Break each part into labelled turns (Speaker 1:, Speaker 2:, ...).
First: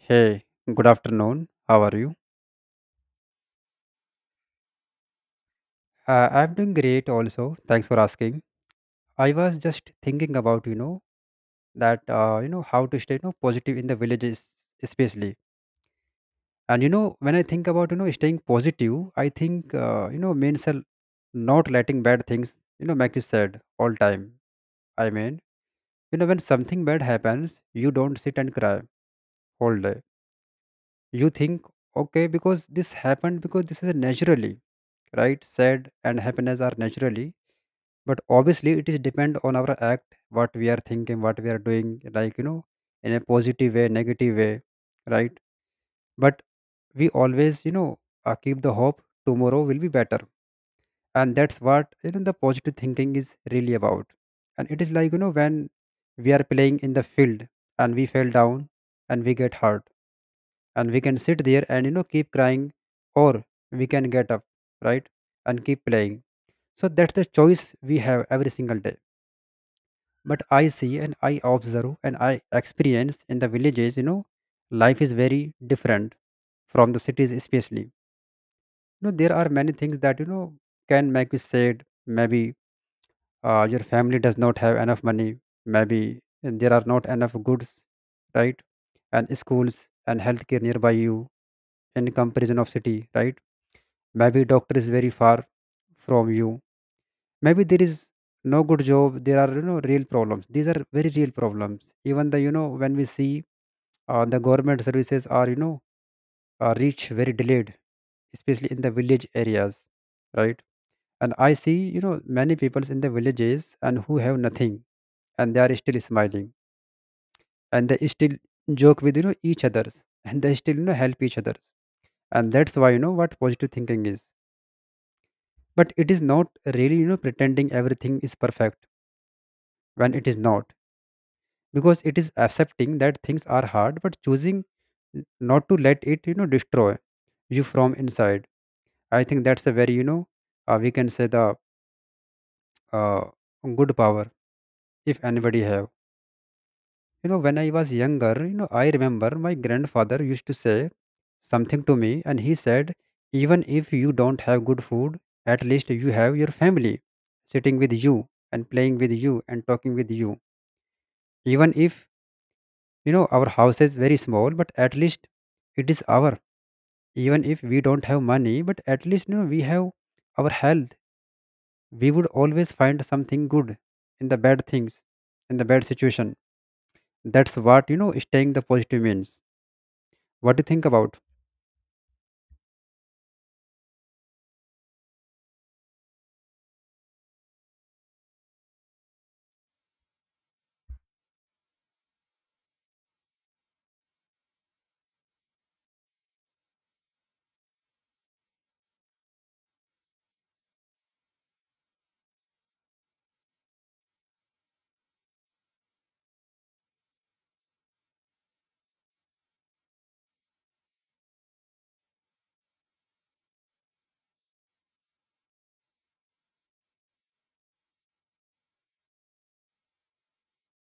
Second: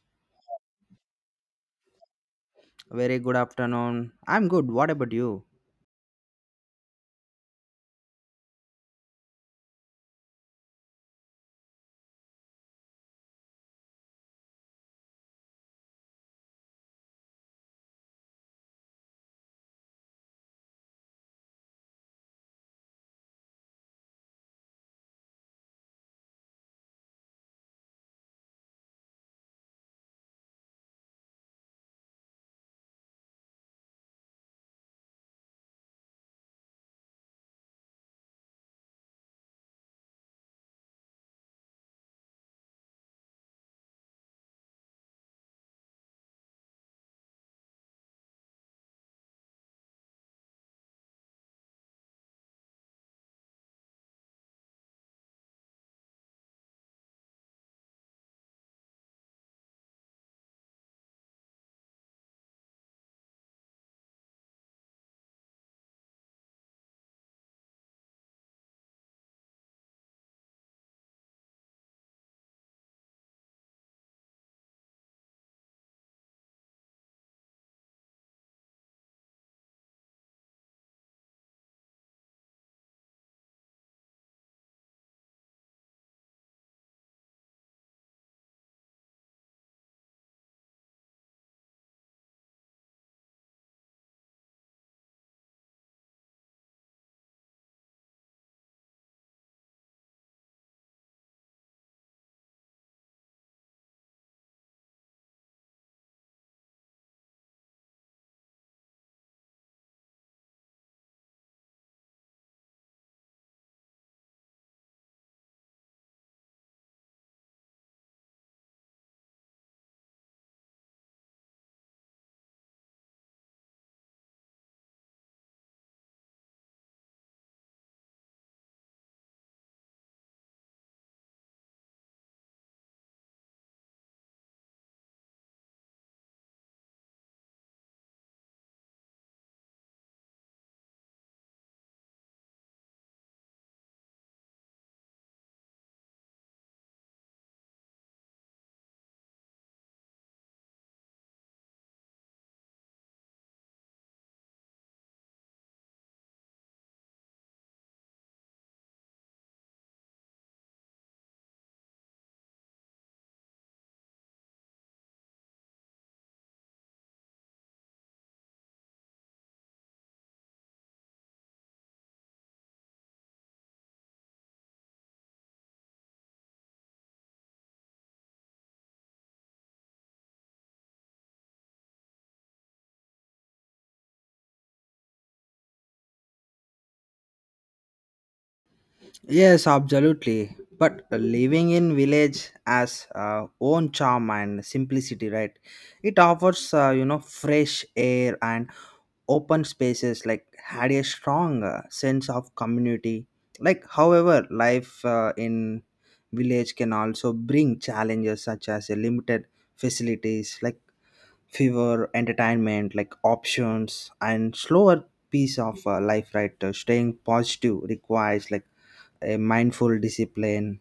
Speaker 1: Hey, good afternoon. How are you?
Speaker 2: Very good afternoon. I'm good. What about you?
Speaker 1: I'm doing great also. Thanks for asking. I was just thinking about, you know, that, how to stay, you know, positive in the villages, especially. And when I think about, you know, staying positive, I think, you know, means not letting bad things, you know, make you sad all time. I mean, when something bad happens, you don't sit and cry all day. You think, okay, because this happened because this is naturally, right? Sad and happiness are naturally, but obviously it is depend on our act, what we are thinking, what we are doing, like, in a positive way, negative way, right? But we always, keep the hope tomorrow will be better. And that's what the positive thinking is really about. And it is like, when we are playing in the field, and we fell down and we get hurt, and we can sit there and, keep crying, or we can get up, right, and keep playing. So that's the choice we have every single day. But I see, and I observe, and I experience in the villages, life is very different from the cities. Especially, there are many things that, can make you sad. Maybe your family does not have enough money. Maybe there are not enough goods, right? And schools and healthcare nearby you, in comparison of city, right? Maybe doctor is very far from you. Maybe there is no good job. There are real problems. These are very real problems, even the when we see the government services are reach very delayed, especially in the village areas, right? And I see, many people in the villages and who have nothing, and they are still smiling, and they still joke with each others and they still help each others. And that's why what positive thinking is. But it is not really pretending everything is perfect when it is not. Because it is accepting that things are hard, but choosing not to let it destroy you from inside. I think that's a very we can say the uh, good power if anybody have. When I was younger, I remember my grandfather used to say something to me, and he said, even if you don't have good food, at least you have your family sitting with you and playing with you and talking with you. Even if our house is very small, but at least it is our. Even if we don't have money, but at least we have our health. We would always find something good in the bad things, in the bad situation. That's what staying the positive means. What do you think about?
Speaker 2: Yes, absolutely. But living in village has own charm and simplicity, right? It offers, fresh air and open spaces. Like had a strong sense of community. Like, however, life in village can also bring challenges such as a limited facilities, like fever, entertainment, like options, and slower piece of life, right? Staying positive requires like a mindful discipline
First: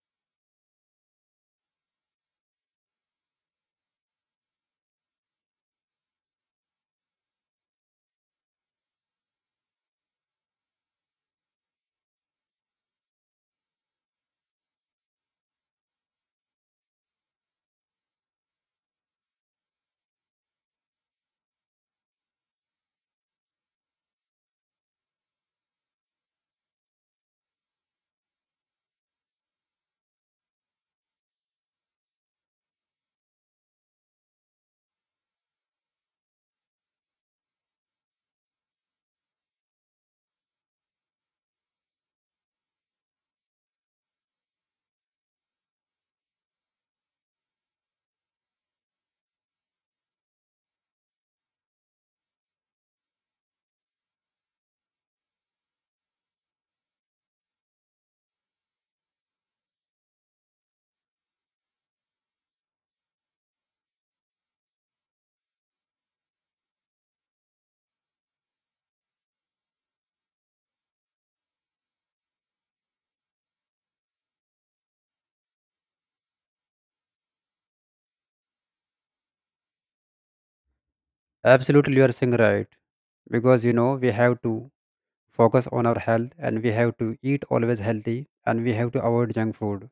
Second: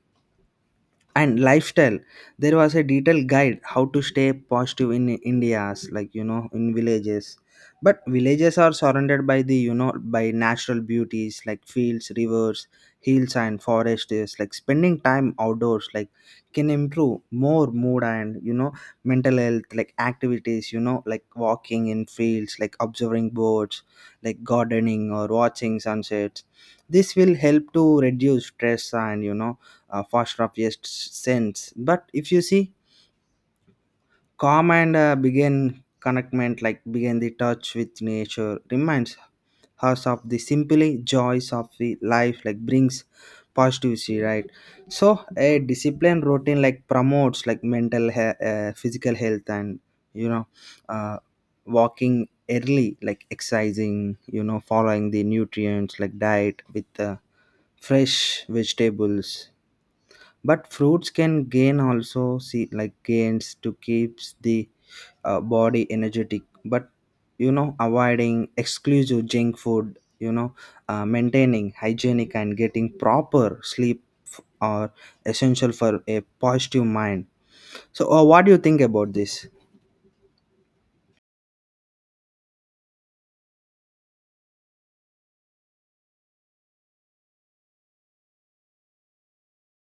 Speaker 2: and lifestyle. There was a detailed guide how to stay positive in India's, like you know, in villages. But villages are surrounded by the, you know, by natural beauties like fields, rivers, hills and forests. Like spending time outdoors like can improve more mood and, you know, mental health. Like activities, you know, like walking in fields, like observing birds, like gardening or watching sunsets. This will help to reduce stress and, you know, first obvious sense. But if you see calm and, begin connectment, like begin the touch with nature, reminds us of the simply joys of the life, like brings positivity, right? So a disciplined routine like promotes like mental physical health and, you know, uh, walking early, like exercising, you know, following the nutrients like diet with fresh vegetables but fruits can gain also see like gains to keeps the body energetic. But you know avoiding exclusive junk food, you know, maintaining hygienic and getting proper sleep are essential for a positive mind. So what do you think about this?
Speaker 1: Absolutely, you are saying right. Because we have to focus on our health, and we have to eat always healthy, and we have to avoid junk food.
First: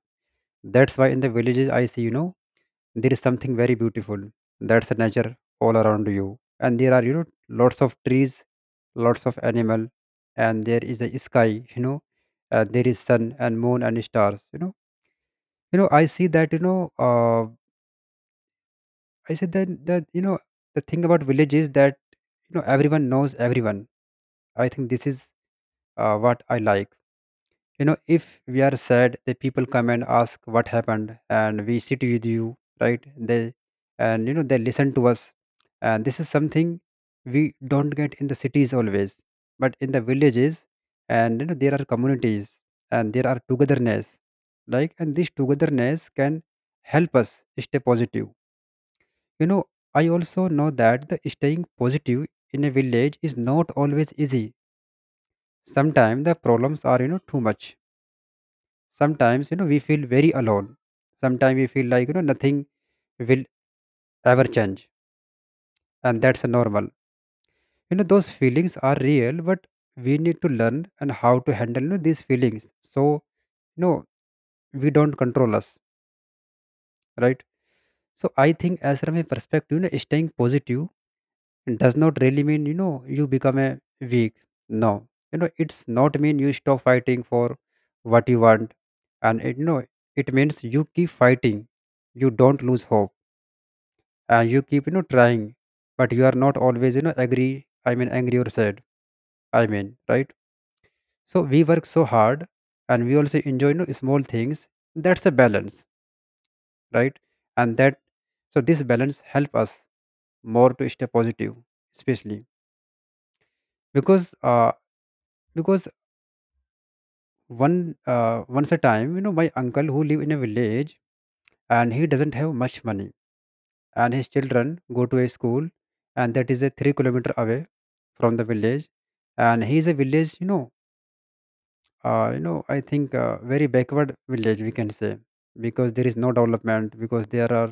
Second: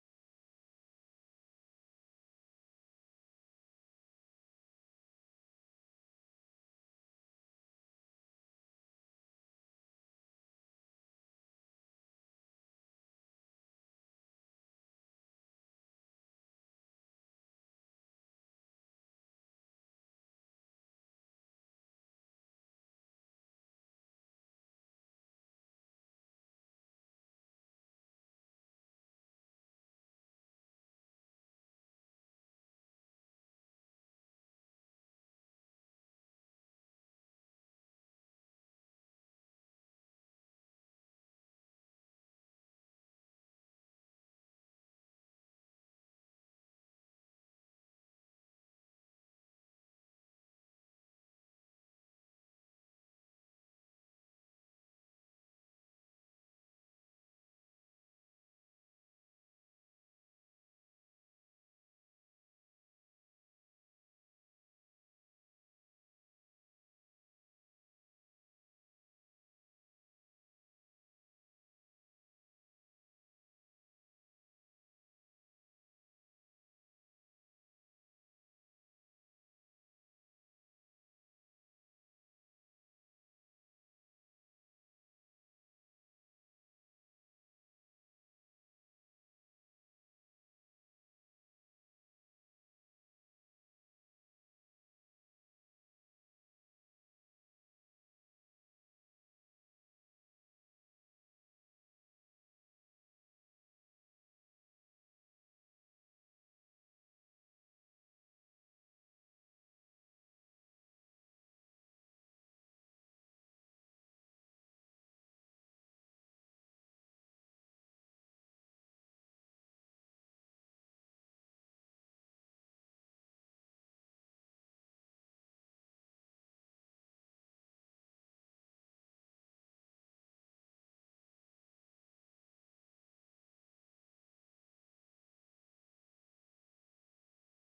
Speaker 1: That's why in the villages I see, there is something very beautiful. That's the nature all around you, and there are lots of trees, lots of animal, and there is a sky. you know there is sun and moon and stars. I see that, I see that the thing about village is that, everyone knows everyone. I think this is what I like. If we are sad, the people come and ask what happened and we sit with you, right? They, and they listen to us. And this is something we don't get in the cities always, but in the villages. And there are communities, and there are togetherness. Like, and this togetherness can help us stay positive you know I also know that the staying positive in a village is not always easy. Sometimes the problems are too much. Sometimes we feel very alone. Sometimes we feel like nothing will ever change. And that's normal. Those feelings are real, but we need to learn and how to handle these feelings. So you know we don't control us, right? So I think, as from a perspective, staying positive does not really mean you become a weak. No, it's not mean you stop fighting for what you want. And it means you keep fighting. You don't lose hope, and you keep trying. But you are not always agree. I mean angry or sad, I mean, right? So we work so hard, and we also enjoy small things. That's a balance, right? And that. So this balance help us more to stay positive. Especially because uh because one once a time, my uncle who live in a village. And he doesn't have much money. And his children go to a school, and that is a 3 kilometer away from the village. And he is a village, I think very backward village, we can say. Because there is no development. Because there are,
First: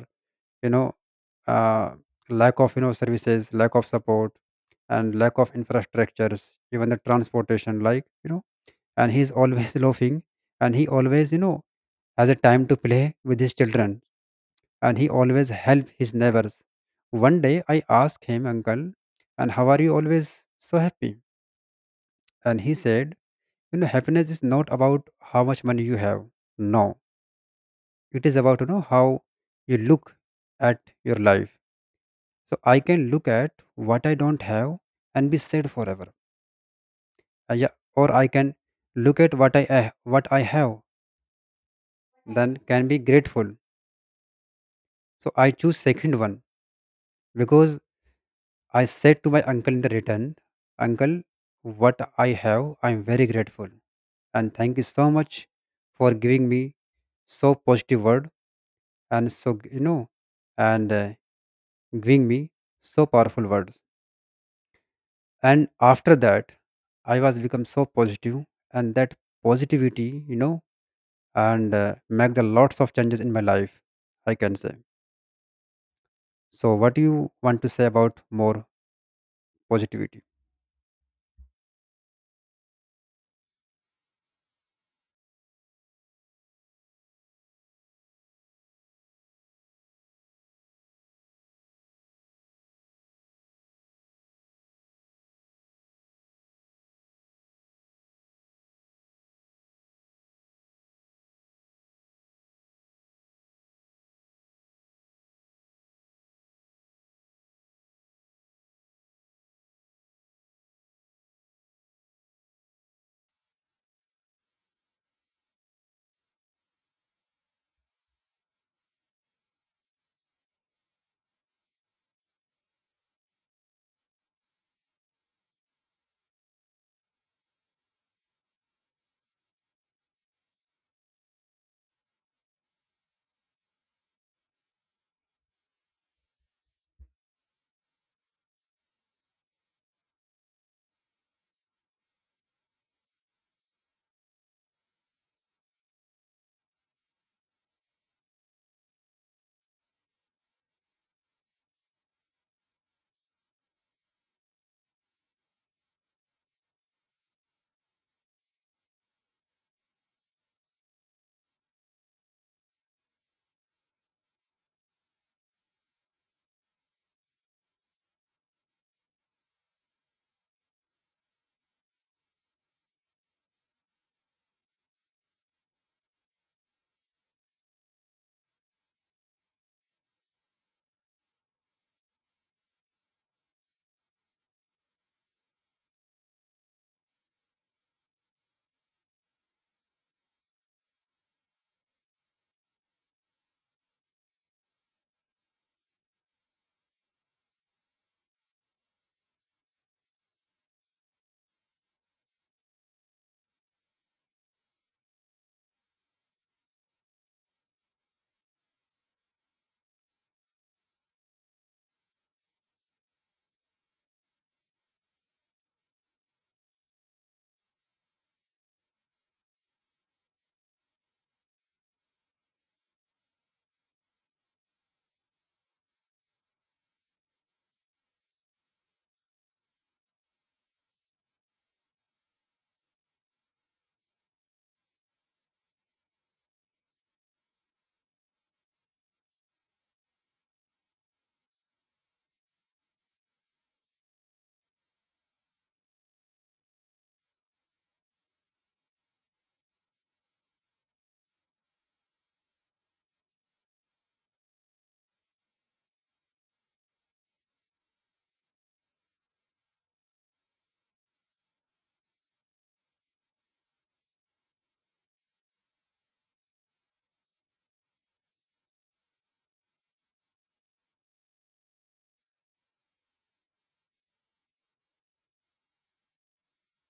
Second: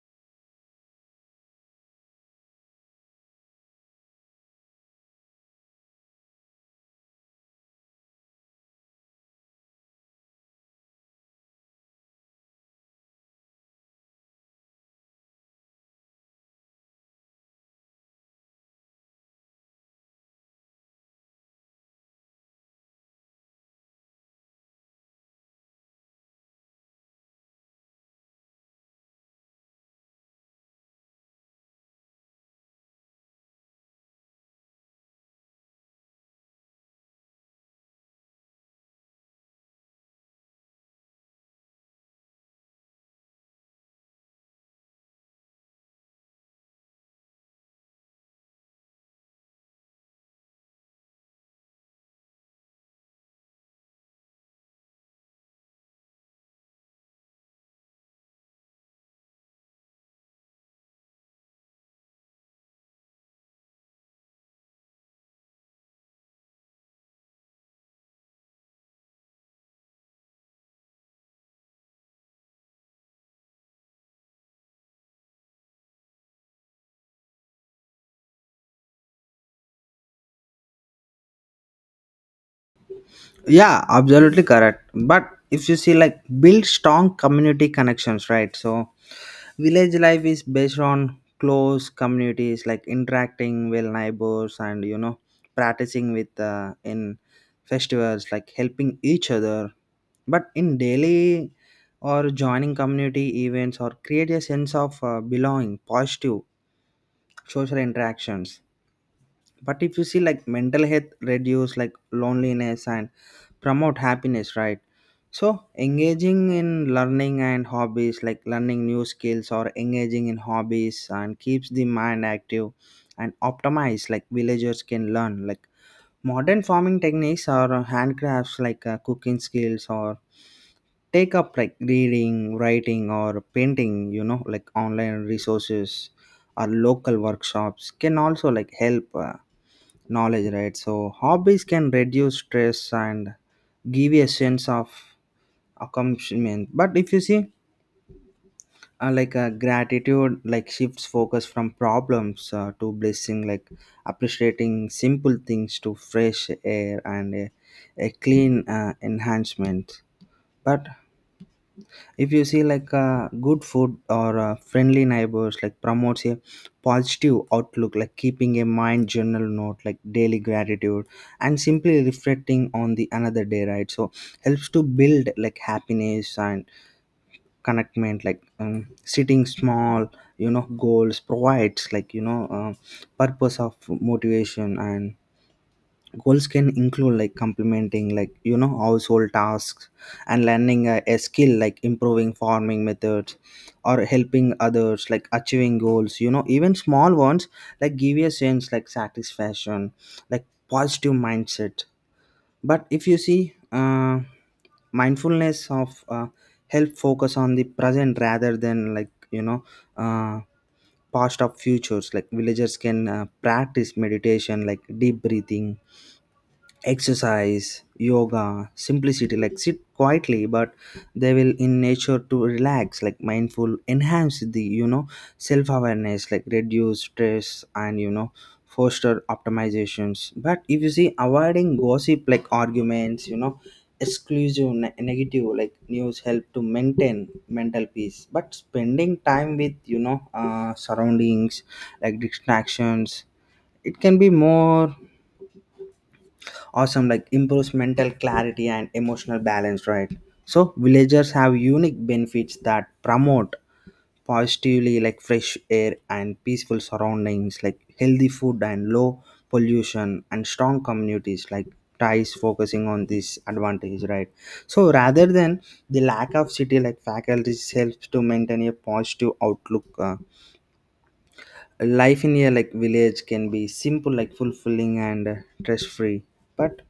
Speaker 1: you know uh, lack of services, lack of support, and lack of infrastructures, even the transportation, like. And he's always laughing. And he always has a time to play with his children. And he always help his neighbors. One day I asked him, Uncle, and how are you always so happy? And he said, happiness is not about how much money you have. No. It is about, how you look at your life. So I can look at what I don't have and be sad forever. Yeah, or I can look at what I have, then can be grateful. So I choose second one. Because I said to my uncle in the return, Uncle, what I have, I am very grateful. And thank you so much for giving me so positive word, and so, you know, and giving me so powerful words. And after that, I was become so positive, and that positivity, you know, and make the lots of changes in my life, I can say. So what do you want to say about more positivity?
Speaker 2: Yeah, absolutely correct. But if you see, like, build strong community connections, right? So village life is based on close communities like interacting with neighbors and, you know, practicing with in festivals, like helping each other. But in daily or joining community events or create a sense of belonging, positive social interactions. But if you see, like, mental health reduce like loneliness and promote happiness, right? So engaging in learning and hobbies, like learning new skills or engaging in hobbies and keeps the mind active and optimized. Like villagers can learn like modern farming techniques or handcrafts like cooking skills or take up like reading, writing or painting, you know, like online resources or local workshops can also like help knowledge, right? So hobbies can reduce stress and give you a sense of accomplishment. But if you see, like gratitude like shifts focus from problems to blessing, like appreciating simple things to fresh air and a clean enhancement. But if you see like good food or friendly neighbors like promotes a positive outlook, like keeping a mind journal note, like daily gratitude and simply reflecting on the another day, right? So helps to build like happiness and connectment. Like sitting small, you know, goals provides like, you know, purpose of motivation and goals can include like complementing, like, you know, household tasks and learning a skill like improving farming methods or helping others, like achieving goals, you know, even small ones, like give you a sense like satisfaction, like positive mindset. But if you see, mindfulness of help focus on the present rather than, like, you know, uh, past of futures. Like villagers can practice meditation, like deep breathing exercise, yoga, simplicity, like sit quietly, but they will in nature to relax, like mindful enhance the, you know, self-awareness, like reduce stress and, you know, foster optimizations. But if you see avoiding gossip, like arguments, you know, exclusive negative like news help to maintain mental peace. But spending time with, you know, surroundings, like distractions, it can be more awesome, like improves mental clarity and emotional balance, right? So villagers have unique benefits that promote positively, like fresh air and peaceful surroundings, like healthy food and low pollution and strong communities like ties, focusing on this advantage, right? So rather than the lack of city like faculties, helps to maintain a positive outlook. Life in a like village can be simple, like fulfilling and stress free. But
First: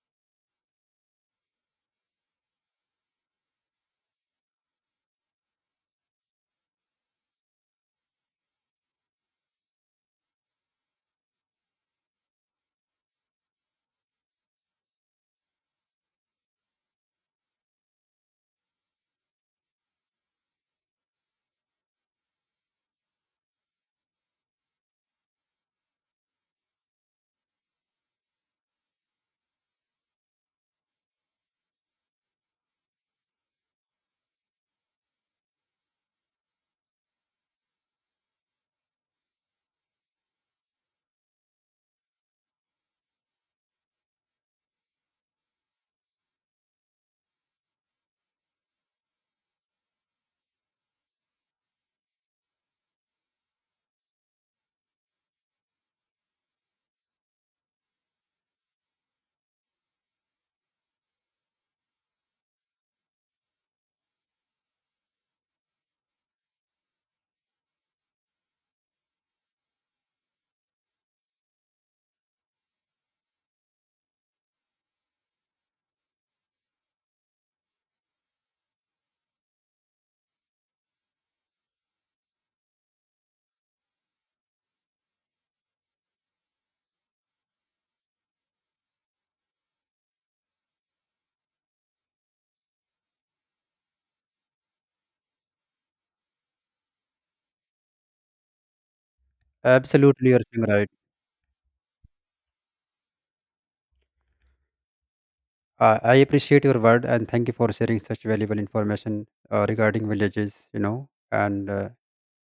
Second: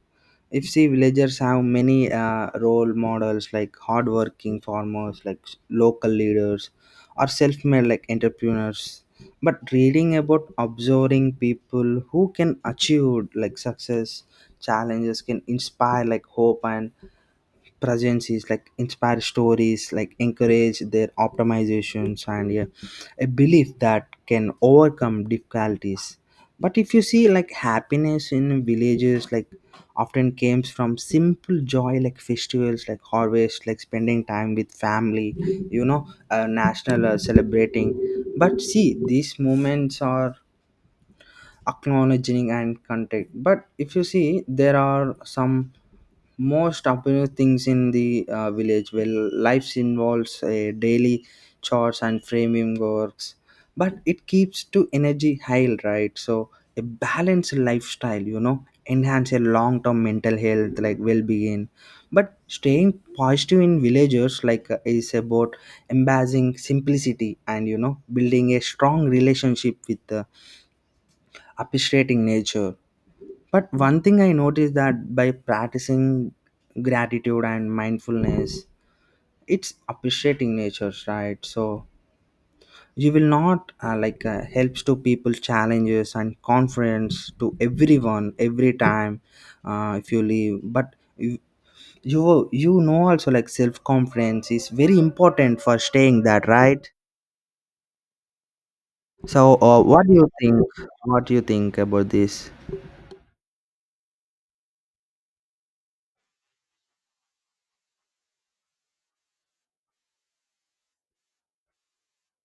Speaker 2: if see, villagers have many role models, like hardworking farmers, like local leaders or self-made like entrepreneurs. But reading about observing people who can achieve like success challenges can inspire like hope, and presence is like inspire stories, like encourage their optimizations, and yeah, a belief that can overcome difficulties. But if you see, like happiness in villages like often comes from simple joy, like festivals, like harvest, like spending time with family, you know, national celebrating. But see, these moments are acknowledging and contact. But if you see, there are some most popular things in the village where life involves a daily chores and framing works, but it keeps to energy high, right? So a balanced lifestyle, you know, enhance a long-term mental health, like well-being. But staying positive in villagers like is about embracing simplicity and, you know, building a strong relationship with, appreciating nature. But one thing I noticed that by practicing gratitude and mindfulness, it's appreciating nature, right? So you will not like helps to people's challenges and confidence to everyone every time if you leave. But you know also, like self confidence is very important for staying that, right? So what do you
Speaker 1: Absolutely, you're
Speaker 2: think?
Speaker 1: saying right.
Speaker 2: What do you think about this?
Speaker 1: I appreciate your word and thank you for sharing such valuable information regarding villages, and uh,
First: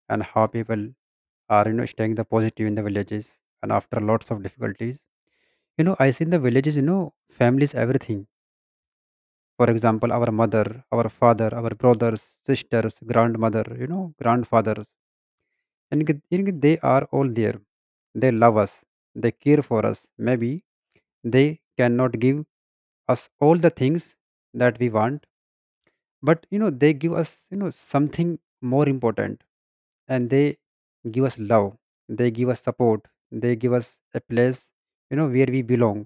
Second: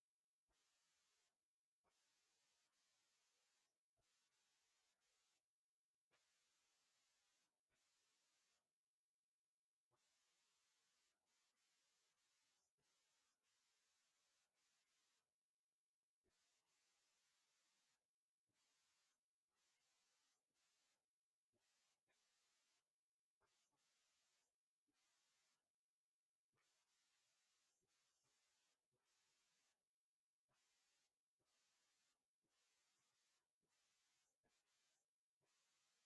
Speaker 1: and how people are, staying the positive in the villages and after lots of difficulties. I see in the villages, families, everything. For example, our mother, our father, our brothers, sisters, grandmother, grandfathers, and they are all there. They love us. They care for us. Maybe they cannot give us all the things that we want, but they give us something more important. And they give us love. They give us support. They give us a place where we belong.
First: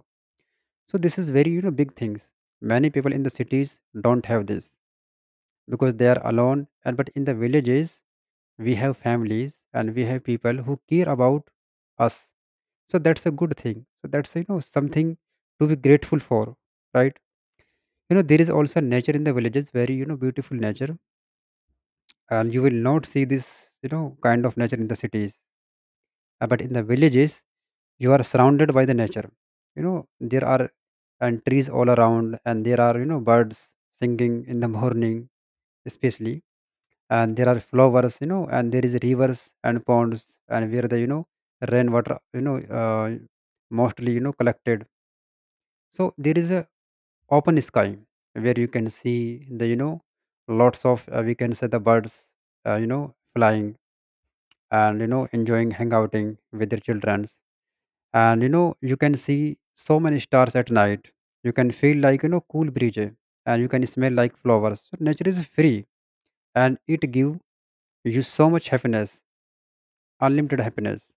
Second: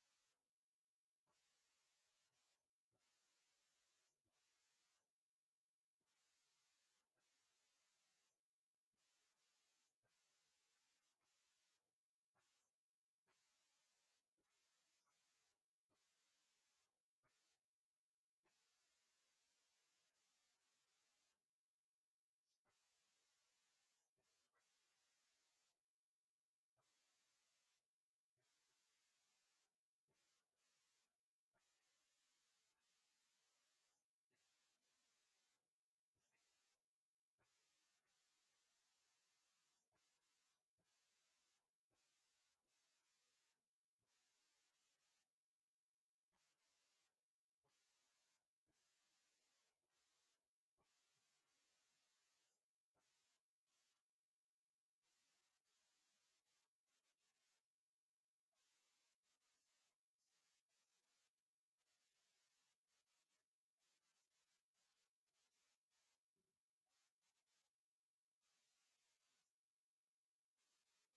Speaker 1: So this is very big things. Many people in the cities don't have this because they are alone. And but in the villages, we have families, and we have people who care about us. So that's a good thing. So that's something to be grateful for, right? There is also nature in the villages, very beautiful nature. And you will not see this kind of nature in the cities. But in the villages, you are surrounded by the nature. you know there are and trees all around, and there are birds singing in the morning, especially. And there are flowers, and there is rivers and ponds, and where the rainwater mostly collected. So there is a open sky where you can see the lots of we can say the birds, uh, you know flying, and enjoying hangouting with their childrens. And you can see so many stars at night. You can feel like, cool breeze, and you can smell like flowers. So nature is free. And it give you so much happiness, unlimited happiness.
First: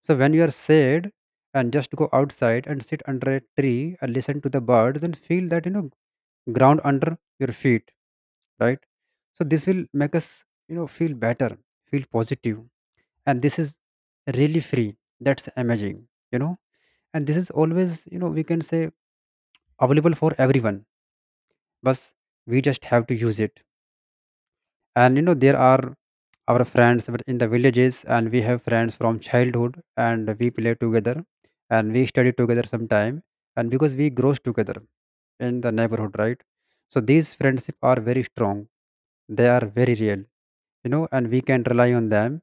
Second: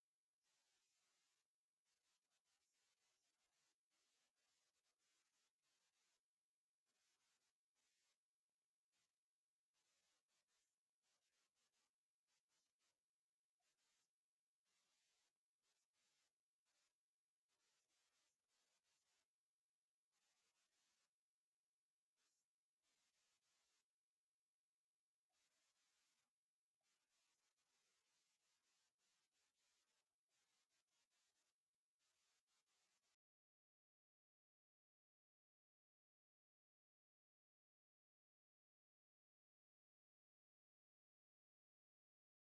Speaker 1: So when you are sad, and just go outside and sit under a tree and listen to the birds and feel that ground under your feet, right? So this will make us feel better, feel positive. And this is really free. That's amazing you know and this is always, we can say, available for everyone. But we just have to use it. And there are our friends but in the villages, and we have friends from childhood, and we play together, and we study together sometime, and because we grows together in the neighborhood, right? So these friendship are very strong. They are very real, and we can rely on them.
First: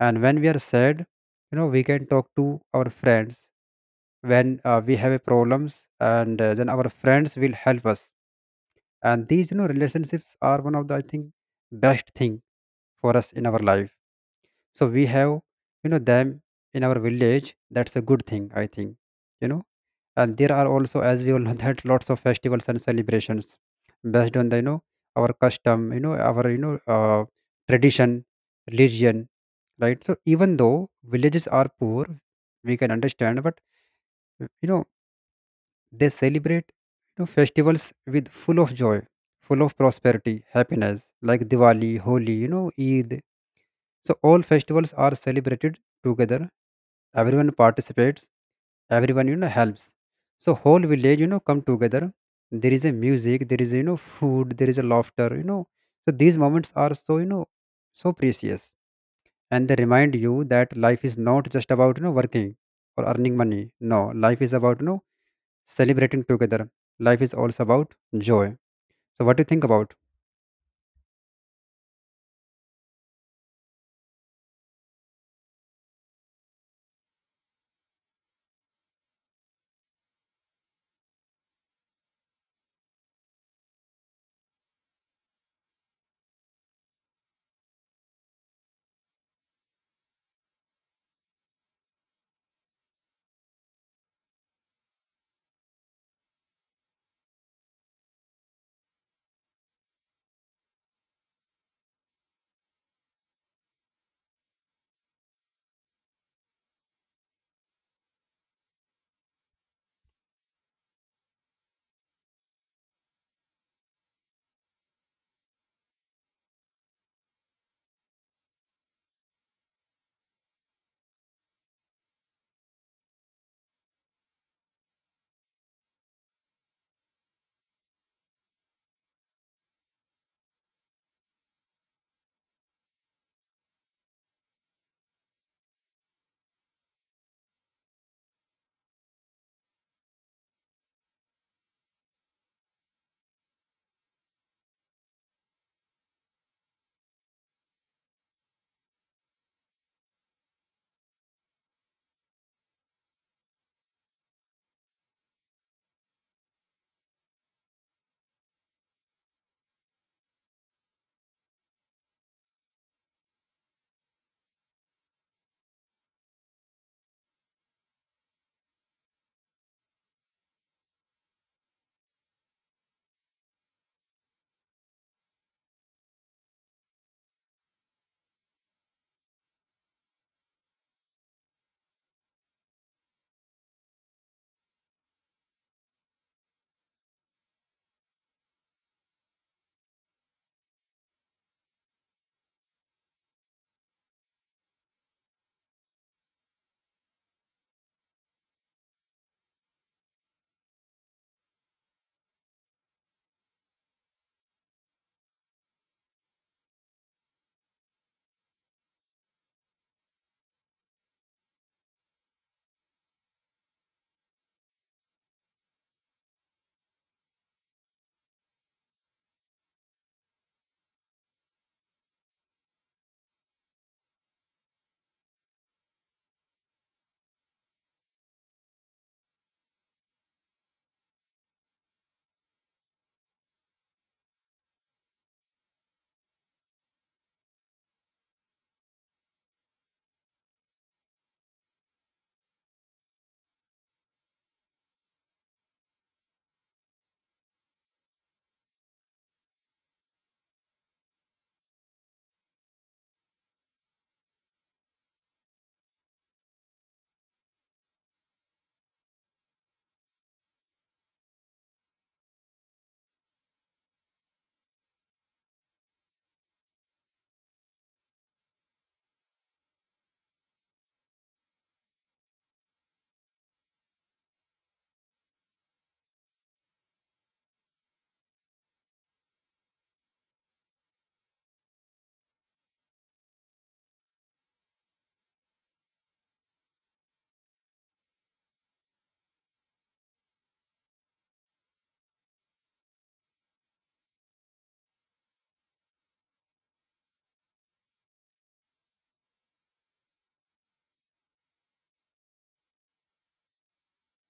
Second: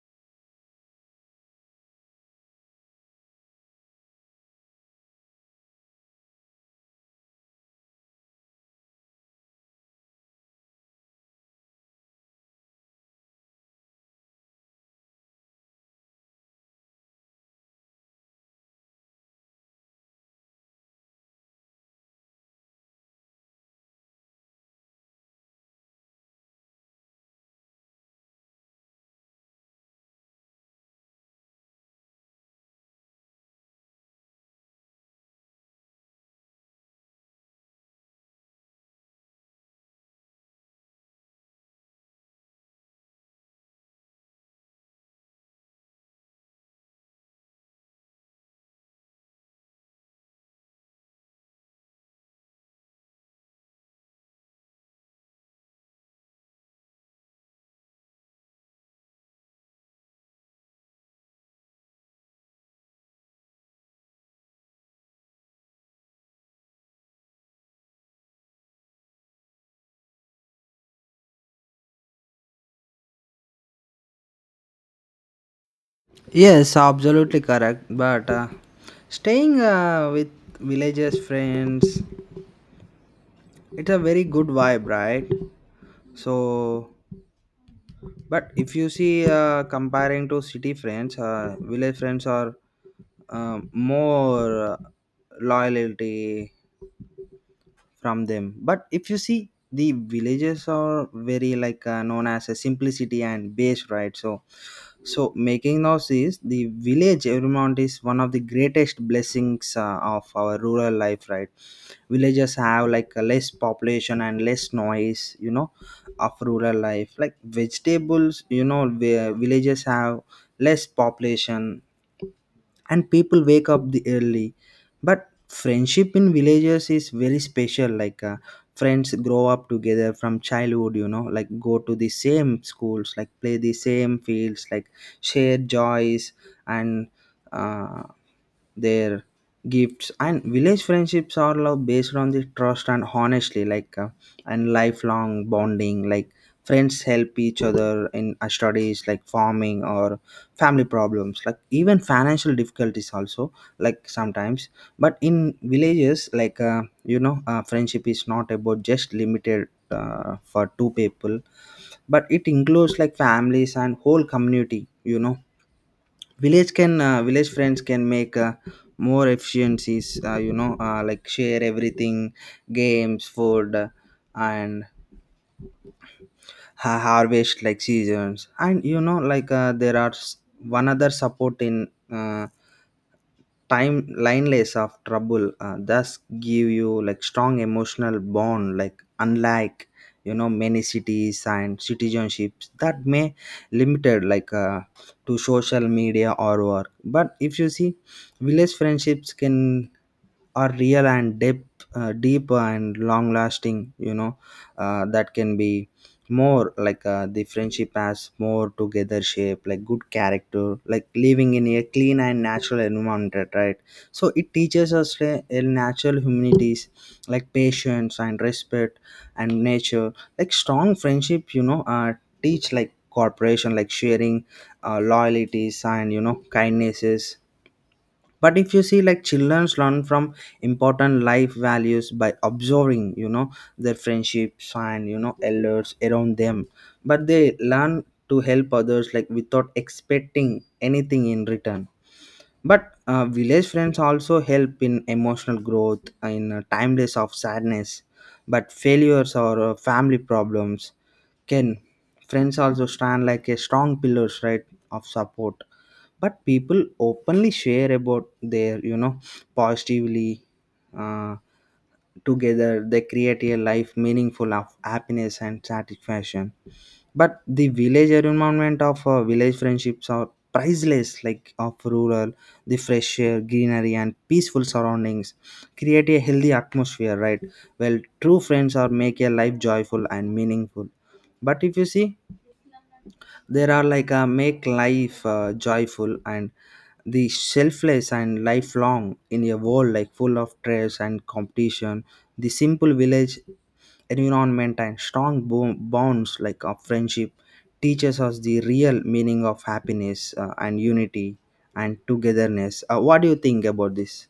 Speaker 1: And when we are sad, we can talk to our friends when we have a problems, and then our friends will help us. And these relationships are one of the I think best thing for us in our life. So we have, them in our village. That's a good thing I think, you know. And there are also, as we all know, that lots of festivals and celebrations based on the our custom, our tradition, religion, right? So even though villages are poor, we can understand, but you know they celebrate festivals with full of joy, full of prosperity, happiness, like Diwali, Holi, Eid. So all festivals are celebrated together. Everyone participates, everyone helps, so whole village come together. There is a music, there is food, there is a laughter, so these moments are so, so precious, and they remind you that life is not just about working or earning money. No, life is about celebrating together. Life is also about joy. So what do you think about?
Speaker 2: Yes, absolutely correct. But staying with villagers, friends, it's a very good vibe, right? So, but if you see, comparing to city friends, village friends are more loyalty from them. But if you see, the villages are very like known as a simplicity and base, right? So so making noise is the village environment is one of the greatest blessings of our rural life, right? Villages have like a less population and less noise, you know, of rural life, like vegetables, you know, villages have less population and people wake up the early. But friendship in villages is very special, like friends grow up together from childhood, you know, like go to the same schools, like play the same fields, like share joys and uh, their gifts. And village friendships are love based on the trust and honestly, like and lifelong bonding. Like friends help each other in studies, like farming or family problems, like even financial difficulties also, like sometimes. But in villages, like you know, friendship is not about just limited for two people, but it includes like families and whole community, you know. Village friends can make more efficiencies, you know, like share everything: games, food, and harvest like seasons. And, you know, like there are one other support in time lineless of trouble, thus give you like strong emotional bond, like unlike, you know, many cities and citizenships that may limited like to social media or work. But if you see, village friendships can are real and deep, deep and long lasting. You know, that can be more like, the friendship has more together shape, like good character, like living in a clean and natural environment, right? So it teaches us a natural humanities, like patience and respect and nature, like strong friendship. You know, teach like cooperation, like sharing, loyalties and, you know, kindnesses. But if you see, like childrens learn from important life values by observing, you know, their friendships and, you know, elders around them. But they learn to help others like without expecting anything in return. But village friends also help in emotional growth in time days of sadness, but failures or family problems can. Friends also stand like a strong pillars, right, of support. But people openly share about their, you know, positively, uh, together they create a life meaningful of happiness and satisfaction. But the village environment of village friendships are priceless, like of rural, the fresh air, greenery and peaceful surroundings create a healthy atmosphere, right? Well, true friends are make a life joyful and meaningful. But if you see, there are like a make life joyful and the selfless and lifelong. In a world like full of stress and competition, the simple village environment and strong bonds like of friendship teaches us the real meaning of happiness and unity and togetherness. What do you think about this?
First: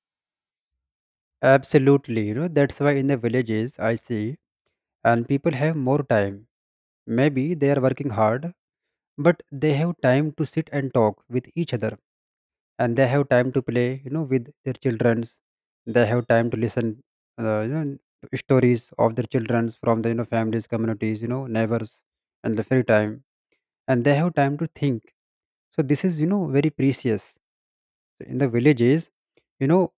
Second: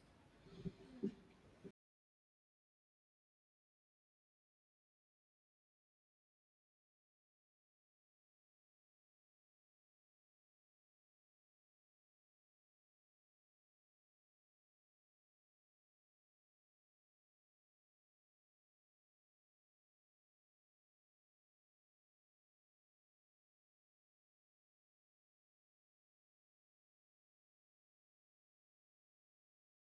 Speaker 1: Absolutely, that's why in the villages I see, and people have more time. Maybe they are working hard, but they have time to sit and talk with each other, and they have time to play with their childrens. They have time to listen, uh, you know to stories of their childrens from the families, communities, neighbors, and the free time, and they have time to think. So this is very precious. So in the villages, you know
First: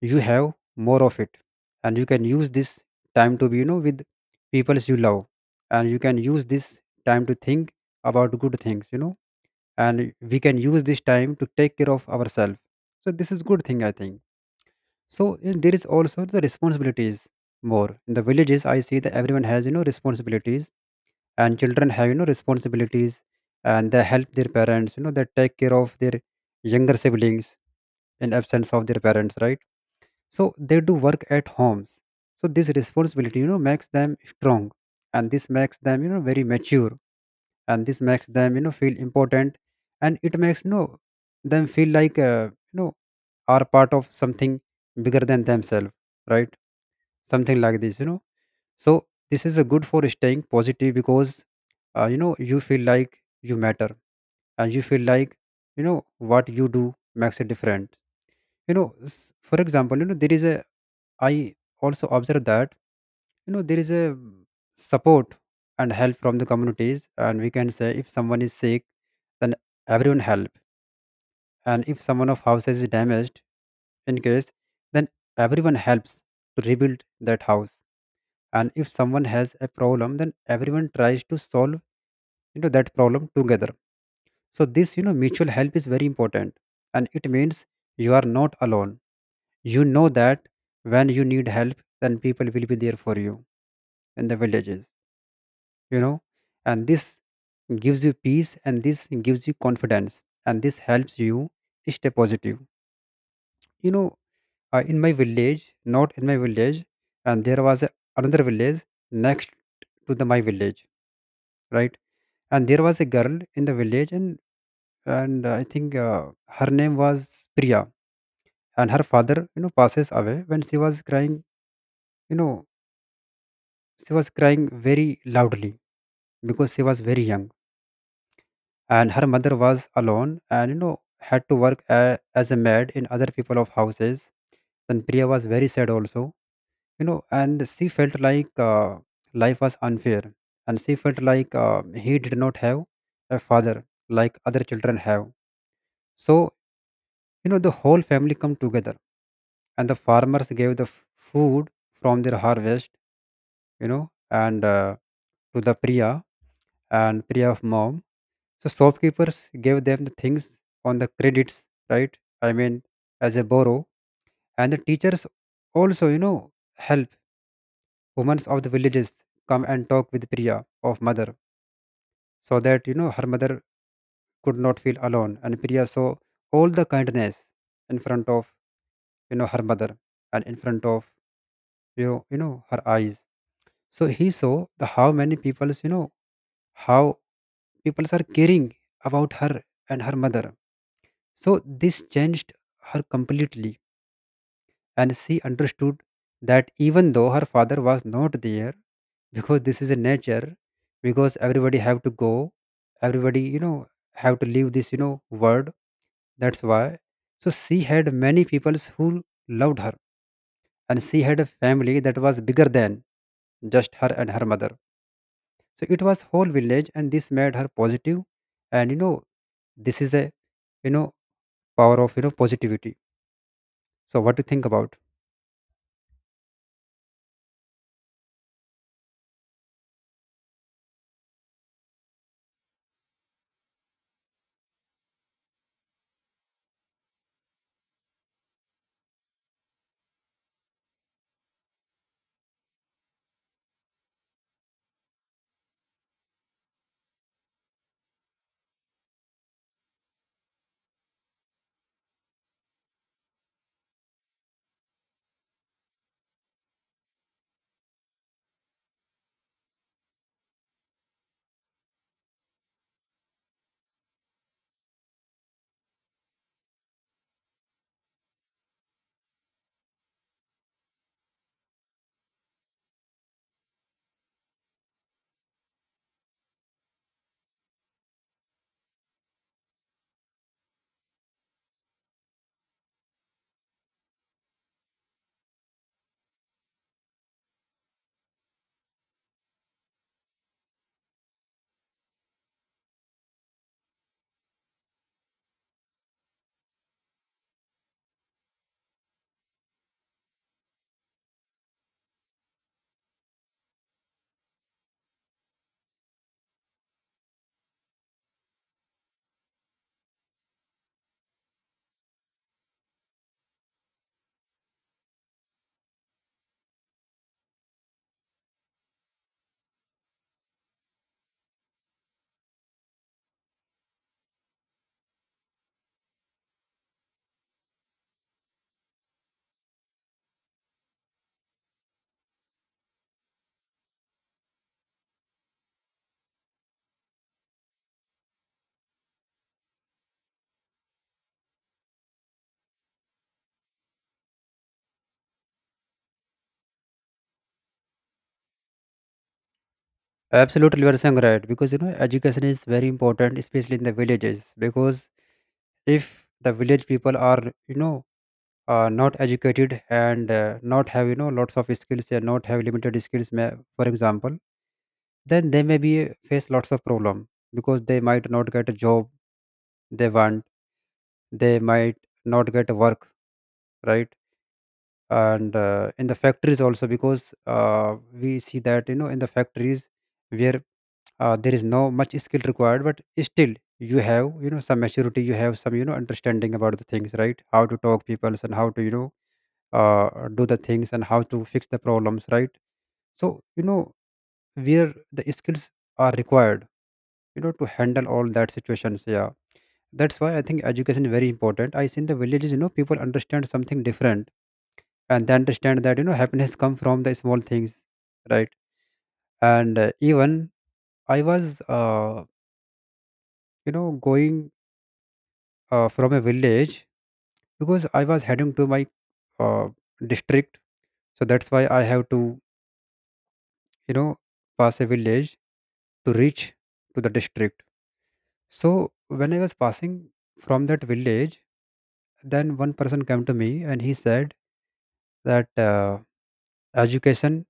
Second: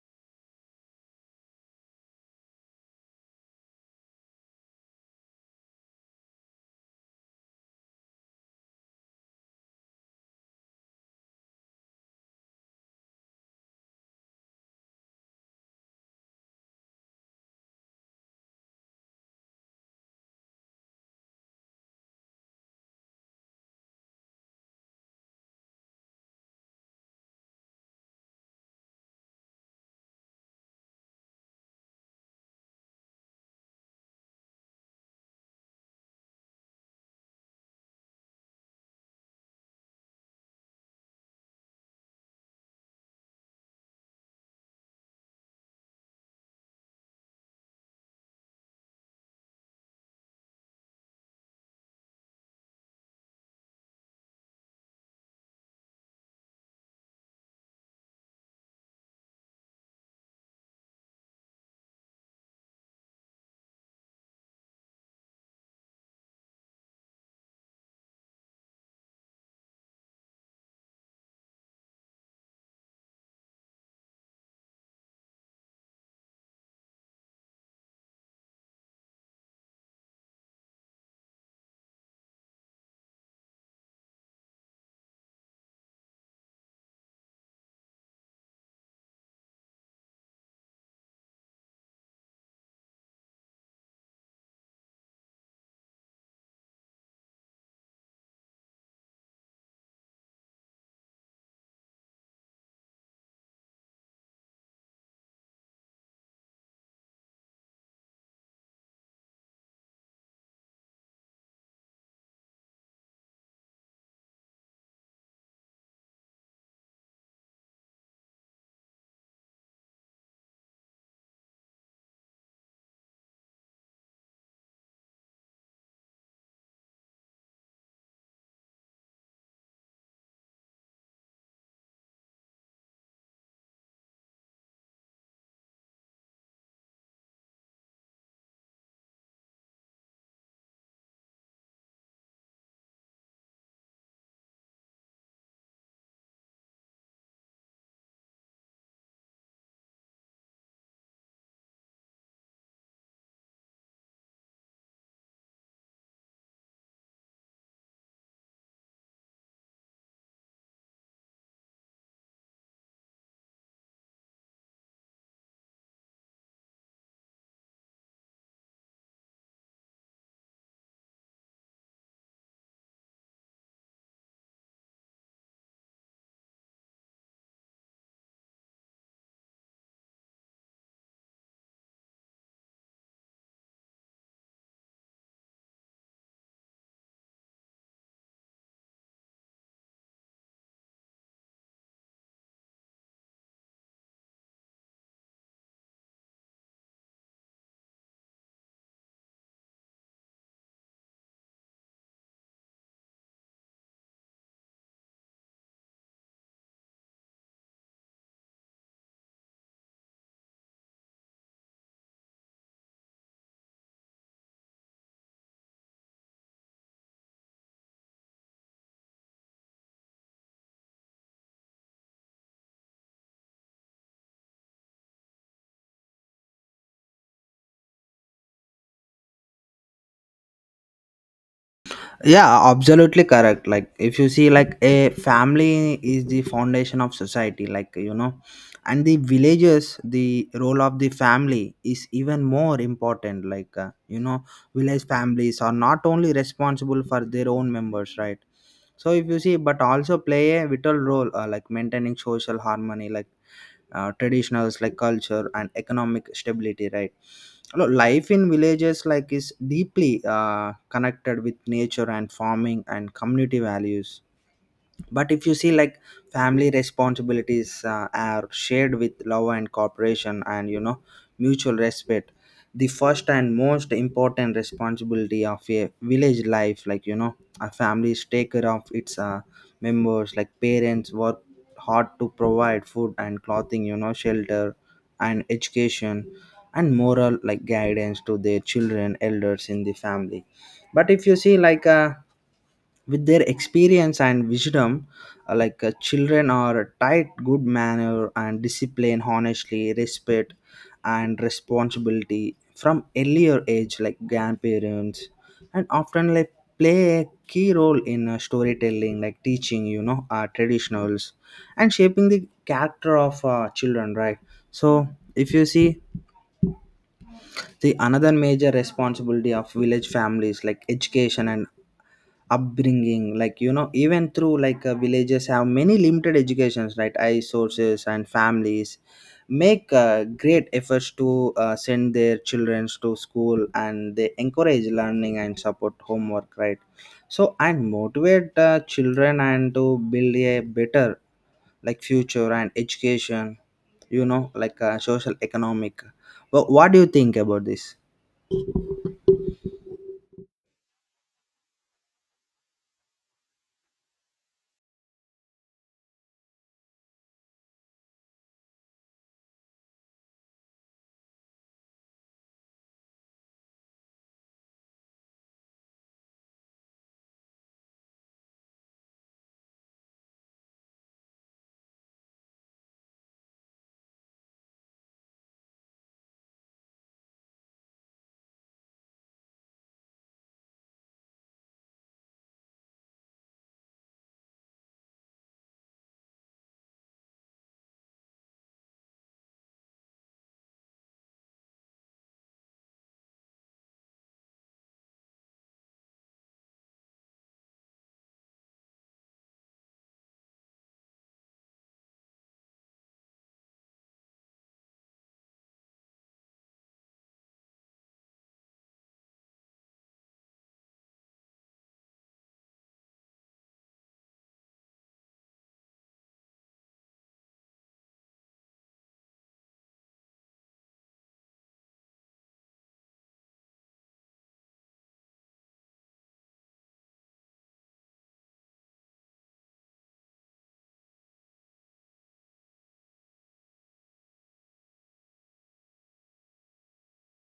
Speaker 1: you have more of it, and you can use this time to be with peoples you love, and you can use this time to think about good things, you know, and we can use this time to take care of ourselves. So this is good thing, I think. So and there is also the responsibilities more in the villages. I see that everyone has responsibilities, and children have responsibilities, and they help their parents. You know, they take care of their younger siblings in absence of their parents, right? So they do work at homes, so this responsibility makes them strong, and this makes them very mature, and this makes them feel important, and it makes them feel like are part of something bigger than themselves, right? Something like this, you know. So this is a good for staying positive because you feel like you matter, and you feel like what you do makes a difference. For example, there is a I also observe that there is a support and help from the communities, and we can say if someone is sick, then everyone help, and if someone of house is damaged, in case, then everyone helps to rebuild that house, and if someone has a problem, then everyone tries to solve that problem together. So this mutual help is very important, and it means you are not alone. You know that when you need help, then people will be there for you in the villages, you know. And this gives you peace, and this gives you confidence, and this helps you stay positive, you know. In my village, not in my village, and there was a, another village next to the my village, right? And there was a girl in the village, and I think her name was Priya. And her father passes away when she was crying. You know, she was crying very loudly because she was very young, and her mother was alone, and had to work as a maid in other people of houses. Then Priya was very sad also, and she felt like life was unfair, and she felt like he did not have a father like other children have. So the whole family come together, and the farmers gave the food from their harvest, you know and to the Priya and Priya of mom. So shopkeepers gave them the things on the credits, right? I mean, as a borrow. And the teachers also, help women of the villages come and talk with Priya of mother so that, her mother could not feel alone. And Priya saw all the kindness in front of, her mother and in front of, her eyes. So he saw the how many people's, how peoples are caring about her and her mother. So this changed her completely, and she understood that even though her father was not there, because this is a nature, because everybody have to go, everybody have to leave this world. That's why. So she had many peoples who loved her, and she had a family that was bigger than just her and her mother. So it was whole village, and this made her positive, and this is a you know power of positivity. So what do you think about?
Speaker 2: Yeah, absolutely correct. Like if you see, like a family is the foundation of society, like, you know, and the villages, the role of the family is even more important, like, you know, village families are not only responsible for their own members, right? So if you see, but also play a vital role like maintaining social harmony, like traditionals, like culture and economic stability, right? Life in villages like is deeply connected with nature and farming and community values. But if you see, like family responsibilities are shared with love and cooperation and, you know, mutual respect. The first and most important responsibility of a village life, like, you know, a family's take care of its members, like parents work hard to provide food and clothing, you know, shelter and education and moral like guidance to their children. Elders in the family, but if you see, like with their experience and wisdom, like children are tight good manner and discipline, honestly, respect and responsibility from earlier age. Like grandparents and often like play a key role in storytelling, like teaching, you know, traditionals and shaping the character of children, right? So if you see, the another major responsibility of village families like education and upbringing, like, you know, even through, like villages have many limited educations, right, I sources, and families make great efforts to send their children to school, and they encourage learning and support homework, right? So and motivate children and to build a better like future and education, you know, like social economic. Well, what do you think about this?
Speaker 1: Absolutely, you are saying right because education is very important, especially in the villages. Because if the village people are not educated and not have lots of skills and not have limited skills, may, for example, then they may be face lots of problem because they might not get a job they want, they might not get work, right? And in the factories also because we see that in the factories where there is no much skill required, but still you have some maturity, you have some understanding about the things, right? How to talk people and how to do the things and how to fix the problems, right? So where the skills are required, to handle all that situations, yeah. That's why I think education is very important. I see in the villages people understand something different, and they understand that happiness come from the small things, right. And even I was going from a village because I was heading to my uh, district. So that's why I have to, you know, pass a village to reach to the district. So when I was passing from that village, then one person came to me and he said that education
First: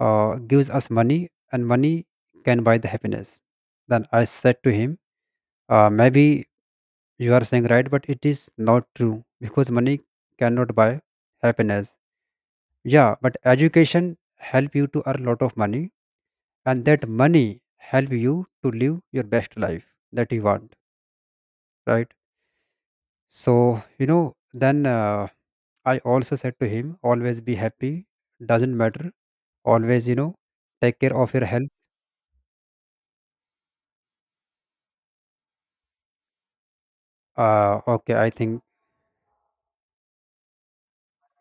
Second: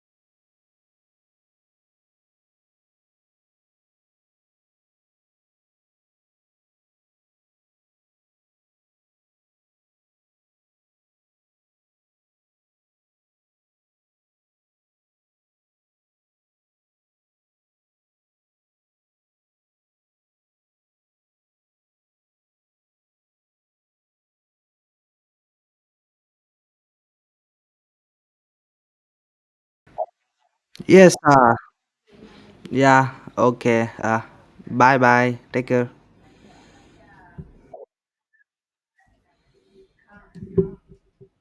Speaker 1: gives us money, and money can buy the happiness. Then I said to him, maybe you are saying right, but it is not true because money cannot buy happiness. Yeah, but education help you to earn lot of money, and that money help you to live your best life that you want, right? So then I also said to him, always be happy, doesn't matter, always take
Speaker 2: Yes,
Speaker 1: care of your health,
Speaker 2: yeah, okay, bye bye, take care.
Speaker 1: okay, I think